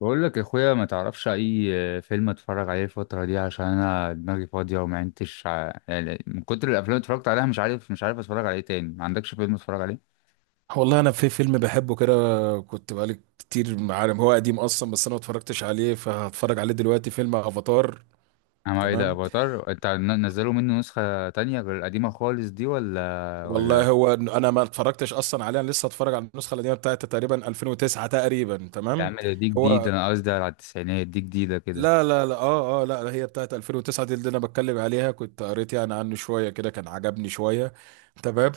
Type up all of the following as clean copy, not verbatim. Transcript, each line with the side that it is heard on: left: بقول لك يا اخويا، ما تعرفش اي فيلم اتفرج عليه الفتره دي؟ عشان انا دماغي فاضيه وما عدتش يعني من كتر الافلام اللي اتفرجت عليها مش عارف اتفرج عليه تاني. ما عندكش فيلم اتفرج عليه؟
right: والله انا في فيلم بحبه كده. كنت بقالي كتير، عارف، هو قديم اصلا بس انا ما اتفرجتش عليه، فهتفرج عليه دلوقتي فيلم افاتار.
left: اما ايه ده
right: تمام.
left: افاتار، انت نزلوا منه نسخه تانية غير القديمه خالص دي ولا؟
right: والله هو إن انا ما اتفرجتش اصلا عليه، انا لسه هتفرج على النسخه القديمه بتاعت تقريبا 2009 تقريبا.
left: يا
right: تمام.
left: عم ده، دي جديده،
right: هو
left: انا قصدي على التسعينات، دي جديده كده.
right: لا اه لا، هي بتاعت 2009 دي اللي انا بتكلم عليها. كنت قريت عنه شويه كده، كان عجبني شويه. تمام.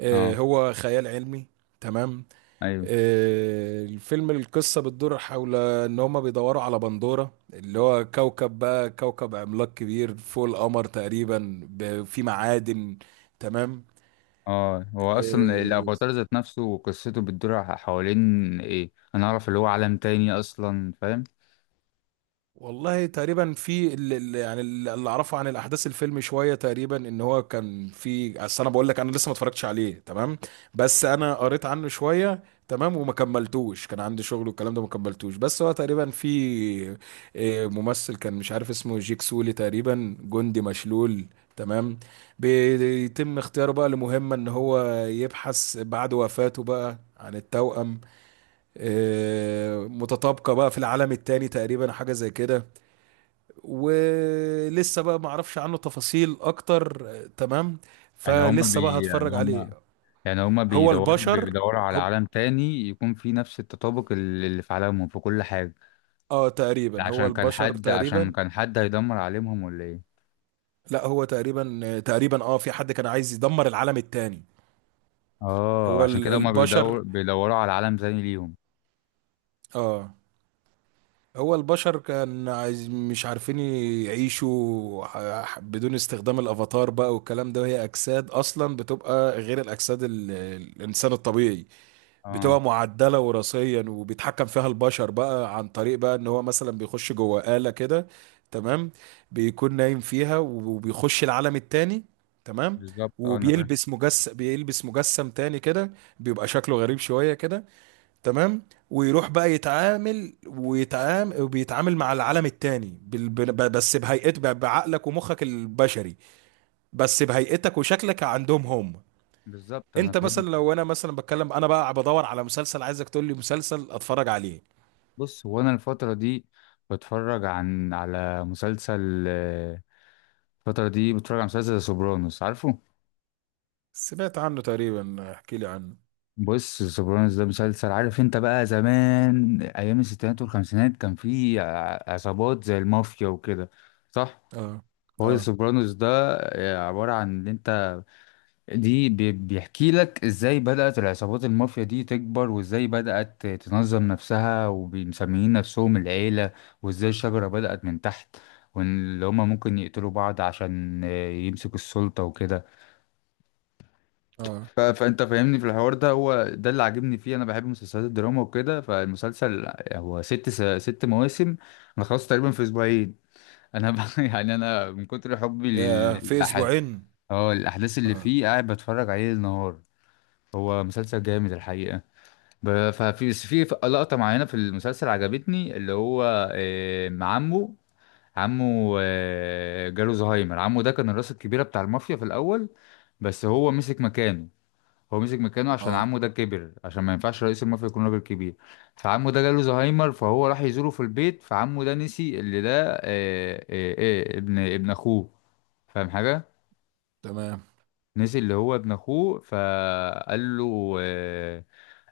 right: آه،
left: اه،
right: هو خيال علمي. تمام.
left: ايوه،
right: آه، الفيلم القصة بتدور حول ان هما بيدوروا على بندورة اللي هو كوكب، بقى كوكب عملاق كبير فوق القمر تقريبا، فيه معادن. تمام.
left: اه. هو اصلا
right: مم.
left: الافاتار ذات نفسه وقصته بتدور حوالين ايه؟ انا اعرف اللي هو عالم تاني اصلا، فاهم؟
right: والله تقريبا في ال- ال- يعني ال- اللي اعرفه عن الاحداث الفيلم شويه. تقريبا ان هو كان في اصل، انا بقول لك انا لسه ما اتفرجتش عليه. تمام. بس انا قريت عنه شويه. تمام. وما كملتوش، كان عندي شغل والكلام ده ما كملتوش. بس هو تقريبا في آه، ممثل كان، مش عارف اسمه، جيك سولي تقريبا، جندي مشلول. تمام. بيتم اختياره بقى لمهمه ان هو يبحث بعد وفاته بقى عن التوأم آه، متطابقه بقى في العالم التاني، تقريبا حاجه زي كده. ولسه بقى ما اعرفش عنه تفاصيل اكتر، آه، تمام.
left: يعني هما
right: فلسه بقى
left: بي يعني
right: هتفرج عليه.
left: هما يعني هما
right: هو
left: بيدوروا
right: البشر
left: بيدوروا على
right: هم،
left: عالم تاني يكون فيه نفس التطابق اللي في عالمهم في كل حاجة.
right: اه،
left: ده
right: تقريبا هو
left: عشان كان
right: البشر
left: حد عشان
right: تقريبا.
left: كان حد هيدمر عالمهم ولا ايه؟
right: لا، هو تقريبا آه، تقريبا اه في حد كان عايز يدمر العالم التاني.
left: اه،
right: هو
left: عشان كده هما
right: البشر،
left: بيدوروا على عالم زي ليهم.
right: اه، هو البشر كان عايز، مش عارفين يعيشوا بدون استخدام الافاتار بقى والكلام ده. وهي اجساد اصلا بتبقى غير الاجساد الانسان الطبيعي،
left: اه،
right: بتبقى معدلة وراثيا وبيتحكم فيها البشر بقى، عن طريق بقى ان هو مثلا بيخش جوه آلة كده. تمام. بيكون نايم فيها وبيخش العالم التاني. تمام.
left: بالظبط، اه انا فاهم.
right: وبيلبس مجسم، بيلبس مجسم تاني كده، بيبقى شكله غريب شوية كده. تمام. ويروح بقى يتعامل ويتعامل وبيتعامل مع العالم التاني بعقلك ومخك البشري، بس بهيئتك وشكلك عندهم هم.
left: بالظبط، انا
right: انت
left: فاهم.
right: مثلا، لو انا مثلا بتكلم، انا بقى بدور على مسلسل، عايزك تقول لي مسلسل اتفرج عليه.
left: بص، هو انا الفترة دي بتفرج على مسلسل، الفترة دي بتفرج على مسلسل سوبرانوس، عارفه؟
right: سمعت عنه تقريبا، احكي لي عنه.
left: بص، سوبرانوس ده مسلسل، عارف انت بقى زمان ايام الستينات والخمسينات كان في عصابات زي المافيا وكده، صح؟
right: اه.
left: هو
right: اه.
left: سوبرانوس ده عبارة عن ان انت دي بيحكي لك ازاي بدأت العصابات المافيا دي تكبر، وازاي بدأت تنظم نفسها ومسميين نفسهم العيلة، وازاي الشجرة بدأت من تحت، وان اللي هما ممكن يقتلوا بعض عشان يمسكوا السلطة وكده.
right: اه.
left: فانت فاهمني، في الحوار ده هو ده اللي عاجبني فيه، انا بحب مسلسلات الدراما وكده. فالمسلسل هو ست مواسم، انا خلصت تقريبا في اسبوعين. انا ب... يعني انا من كتر حبي
right: يا في
left: للأحد،
right: اسبوعين.
left: اه الاحداث اللي
right: اه.
left: فيه، قاعد بتفرج عليه النهار. هو مسلسل جامد الحقيقة. ب... ففي بس في لقطة معينة في المسلسل عجبتني، اللي هو مع عمه. عمه جاله زهايمر. عمه ده كان الراس الكبيرة بتاع المافيا في الأول، بس هو مسك مكانه. هو مسك مكانه عشان
right: اه.
left: عمه ده كبر، عشان ما ينفعش رئيس المافيا يكون راجل كبير. فعمه ده جاله زهايمر، فهو راح يزوره في البيت. فعمه ده نسي اللي ده، ابن اخوه، فاهم حاجة؟
right: تمام.
left: نسي اللي هو ابن اخوه، فقال له،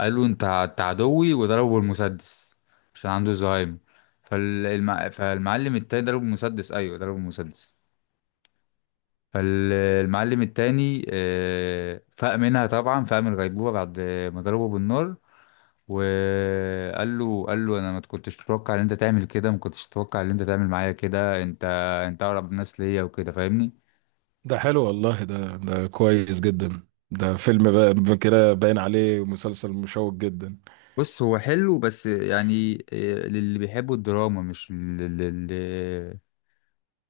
left: قال له: انت عدوي، وضربه بالمسدس، عشان عنده زهايمر. فالمعلم التاني ضربه بالمسدس، ايوه ضربه بالمسدس. فالمعلم التاني فاق منها طبعا، فاق من الغيبوبة بعد ما ضربه بالنار. وقال له، قال له انا ما كنتش اتوقع ان انت تعمل كده، ما كنتش اتوقع ان انت تعمل معايا كده. انت اقرب الناس ليا وكده، فاهمني؟
right: ده حلو والله، ده ده كويس جدا. ده فيلم بقى، كده باين عليه مسلسل مشوق جدا.
left: بص، هو حلو بس يعني للي بيحبوا الدراما، مش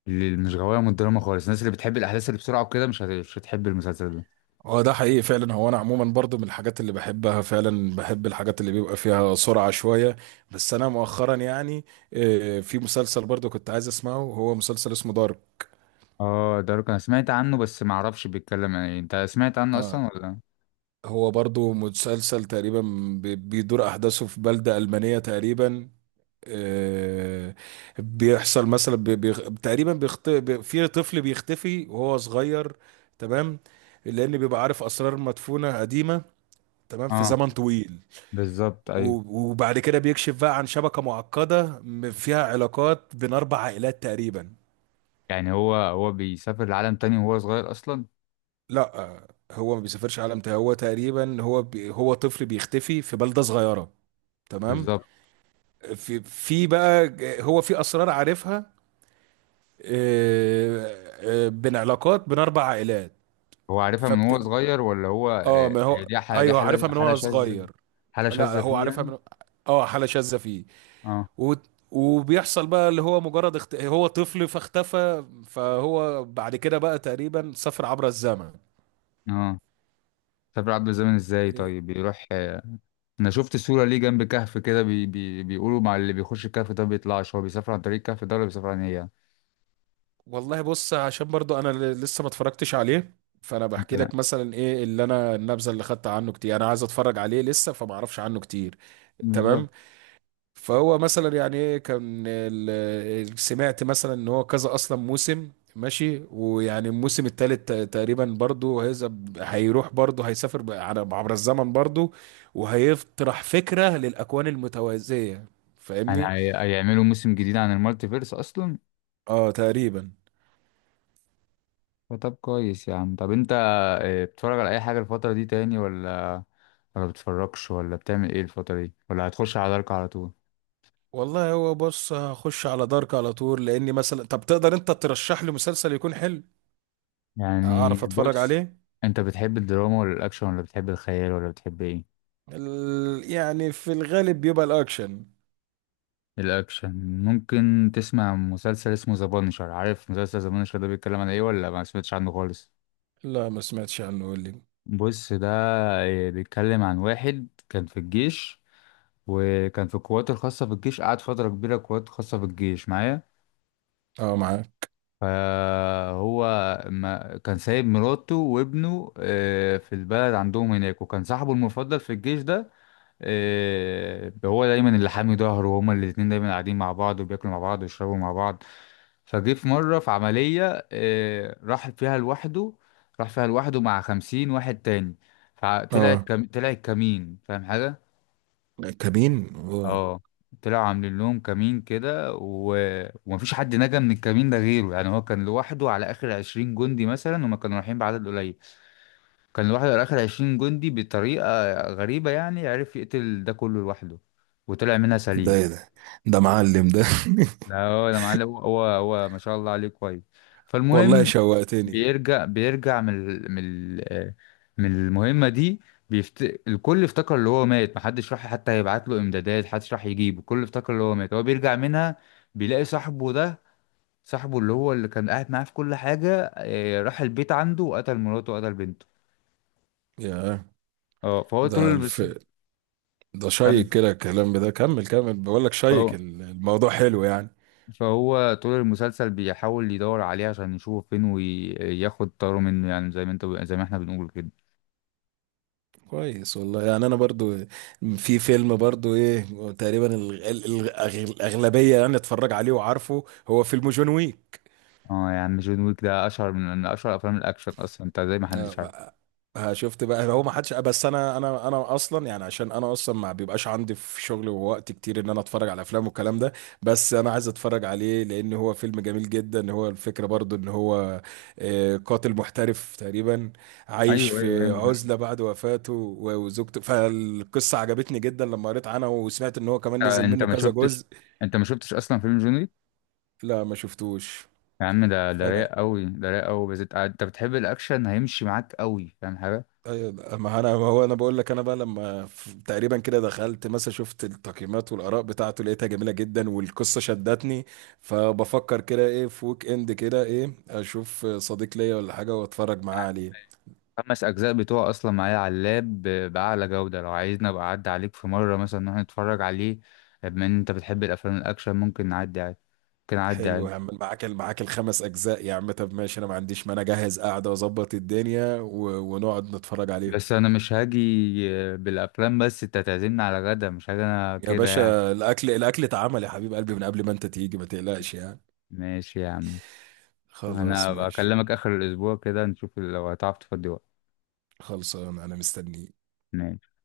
left: مش غوايه من الدراما خالص. الناس اللي بتحب الاحداث اللي بسرعه وكده مش هتحب المسلسل ده.
right: هو ده حقيقي فعلا. هو انا عموما برضو من الحاجات اللي بحبها فعلا، بحب الحاجات اللي بيبقى فيها سرعة شوية. بس انا مؤخرا آه، في مسلسل برضو كنت عايز اسمعه، هو مسلسل اسمه دارك.
left: اه، دارك انا سمعت عنه بس ما اعرفش بيتكلم عن ايه، انت سمعت عنه
right: آه.
left: اصلا ولا؟
right: هو برضو مسلسل تقريبا بيدور احداثه في بلدة ألمانية تقريبا. آه، بيحصل مثلا بي بي تقريبا بيخت... بي في طفل بيختفي وهو صغير. تمام. لان بيبقى عارف اسرار مدفونة قديمة. تمام، في
left: اه،
right: زمن طويل.
left: بالظبط، ايوه.
right: وبعد كده بيكشف بقى عن شبكة معقدة فيها علاقات بين 4 عائلات تقريبا.
left: يعني هو بيسافر لعالم تاني وهو صغير اصلا؟
right: لا آه، هو ما بيسافرش عالم تاني، هو تقريبا هو طفل بيختفي في بلدة صغيرة. تمام.
left: بالظبط.
right: في بقى هو في اسرار عارفها، آه، آه، بين علاقات بين اربع عائلات.
left: هو عارفها من هو
right: فبت
left: صغير ولا هو
right: اه، ما هو
left: دي حالة دي
right: ايوه
left: حالة
right: عارفها من
left: حالة
right: وهو
left: شاذة،
right: صغير.
left: حالة
right: لا،
left: شاذة
right: هو
left: فيه
right: عارفها
left: يعني.
right: من، اه، حاله شاذه فيه.
left: اه.
right: و... وبيحصل بقى اللي هو مجرد هو طفل فاختفى، فهو بعد كده بقى تقريبا سافر عبر الزمن،
left: اه، سافر عبر الزمن ازاي
right: آه،
left: طيب؟ بيروح انا شفت صورة ليه جنب كهف كده، بي بي بيقولوا مع اللي بيخش الكهف ده بيطلعش. هو بيسافر عن طريق الكهف ده ولا بيسافر عن ايه يعني؟
right: والله بص، عشان برضو انا لسه ما اتفرجتش عليه. فانا بحكي
left: انت
right: لك مثلا ايه اللي انا النبذه اللي خدت عنه. كتير انا عايز اتفرج عليه لسه، فما اعرفش عنه كتير.
left: بالظبط،
right: تمام. فهو مثلا يعني ايه، كان سمعت مثلا ان هو كذا اصلا موسم ماشي، ويعني الموسم الثالث تقريبا برضو هيذهب، هيروح برضو هيسافر على عبر الزمن برضو، وهيطرح فكره للاكوان المتوازيه.
left: يعني
right: فاهمني.
left: هيعملوا موسم جديد عن المالتي فيرس اصلا؟
right: اه، تقريبا.
left: فطب كويس يا عم. طب انت بتتفرج على اي حاجة الفترة دي تاني، ولا بتتفرجش، ولا بتعمل ايه الفترة دي، ولا هتخش على دارك على طول؟
right: والله هو، بص، هخش على دارك على طول لاني مثلا. طب تقدر انت ترشح لي مسلسل يكون حلو،
left: يعني
right: اعرف اتفرج
left: بص،
right: عليه؟
left: انت بتحب الدراما ولا الاكشن ولا بتحب الخيال ولا بتحب ايه؟
right: يعني في الغالب بيبقى الاكشن.
left: الاكشن. ممكن تسمع مسلسل اسمه ذا بانشر، عارف مسلسل ذا بانشر ده بيتكلم عن ايه ولا ما سمعتش عنه خالص؟
right: لا، ما سمعتش عنه، قول لي.
left: بص، ده بيتكلم عن واحد كان في الجيش، وكان في القوات الخاصة في الجيش، قعد فترة كبيرة قوات خاصة في الجيش معايا.
right: اه، معاك.
left: فهو ما كان سايب مراته وابنه في البلد عندهم هناك، وكان صاحبه المفضل في الجيش ده هو دايما اللي حامي ظهره، وهما الاتنين دايما قاعدين مع بعض وبياكلوا مع بعض ويشربوا مع بعض. فجه في مرة في عملية راح فيها لوحده، راح فيها لوحده مع 50 واحد تاني.
right: اه،
left: طلع كمين، فاهم حاجة؟
right: كابين، آه.
left: اه، طلعوا عاملين لهم كمين كده، و... ومفيش حد نجا من الكمين ده غيره. يعني هو كان لوحده على آخر 20 جندي مثلا، هما كانوا رايحين بعدد قليل. كان لوحده على آخر عشرين جندي بطريقة غريبة، يعني عرف يقتل ده كله لوحده وطلع منها
right: ده
left: سليم.
right: ايه ده؟ ده معلم ده.
left: لا، هو ده معلم، هو ما شاء الله عليه كويس.
right: والله
left: فالمهم،
right: شوقتني،
left: بيرجع من ال- من ال- آه، من المهمة دي. الكل افتكر اللي هو مات، محدش راح حتى يبعت له امدادات، محدش راح يجيبه. الكل افتكر اللي هو مات. هو بيرجع منها، بيلاقي صاحبه ده، صاحبه اللي هو اللي كان قاعد معاه في كل حاجة راح البيت عنده وقتل مراته وقتل بنته.
right: يا
left: اه فهو
right: ده
left: طول بس.
right: ده
left: كمل.
right: شيق كده الكلام ده، كمل. كمل، بقول لك، شيق
left: فهو
right: الموضوع حلو يعني.
left: فهو طول المسلسل بيحاول يدور عليه عشان يشوف فين وياخد طاره منه، يعني زي ما انت، زي ما احنا بنقول كده.
right: كويس والله. يعني انا برضو، في فيلم برضو ايه، تقريبا الاغلبيه يعني اتفرج عليه وعارفه، هو فيلم جون ويك.
left: اه يا عم، جون ويك ده اشهر من اشهر افلام الاكشن اصلا، انت زي ما حدش
right: آه،
left: عارف.
right: بقى، آه، شفت بقى، هو ما حدش. بس انا اصلا يعني عشان انا اصلا ما بيبقاش عندي في شغل ووقت كتير ان انا اتفرج على افلام والكلام ده. بس انا عايز اتفرج عليه لان هو فيلم جميل جدا. هو الفكره برضو ان هو آه، قاتل محترف تقريبا، عايش
left: ايوه، ايوه، ايوه،
right: في
left: انت
right: عزله بعد وفاته وزوجته. فالقصه عجبتني جدا لما قريت عنها، وسمعت ان هو كمان نزل منه
left: ما
right: كذا
left: شفتش،
right: جزء.
left: انت ما شفتش اصلا فيلم جون ويك؟
right: لا، ما شفتوش.
left: يا عم ده، ده
right: فانا
left: رايق قوي، ده رايق قوي، بس انت بتحب الاكشن هيمشي معاك قوي، فاهم حاجه؟
right: أيوة، ما هو انا بقول لك، انا بقى لما تقريبا كده دخلت مثلا شفت التقييمات والاراء بتاعته، لقيتها جميله جدا والقصه شدتني. فبفكر كده ايه في ويك اند كده، ايه، اشوف صديق ليا ولا حاجه واتفرج معاه عليه.
left: خمس اجزاء بتوع اصلا معايا على اللاب باعلى جوده، لو عايزنا ابقى اعدي عليك في مره مثلا نروح نتفرج عليه. بما ان انت بتحب الافلام الاكشن ممكن نعدي عادي، ممكن اعدي
right: حلو،
left: عادي.
right: هعمل معاك ال5 اجزاء يا عم. طب ماشي، انا ما عنديش مانع، اجهز قاعده واظبط الدنيا و... ونقعد نتفرج عليهم.
left: بس انا مش هاجي بالافلام بس، انت تعزمني على غدا، مش هاجي انا
right: يا
left: كده يعني.
right: باشا، الاكل اتعمل يا حبيب قلبي من قبل ما انت تيجي، ما تقلقش يعني.
left: ماشي يا عم.
right: خلاص
left: انا
right: ماشي.
left: بكلمك اخر الاسبوع كده نشوف لو هتعرف تفضي وقت.
right: خلصان، انا مستنيك.
left: ماشي.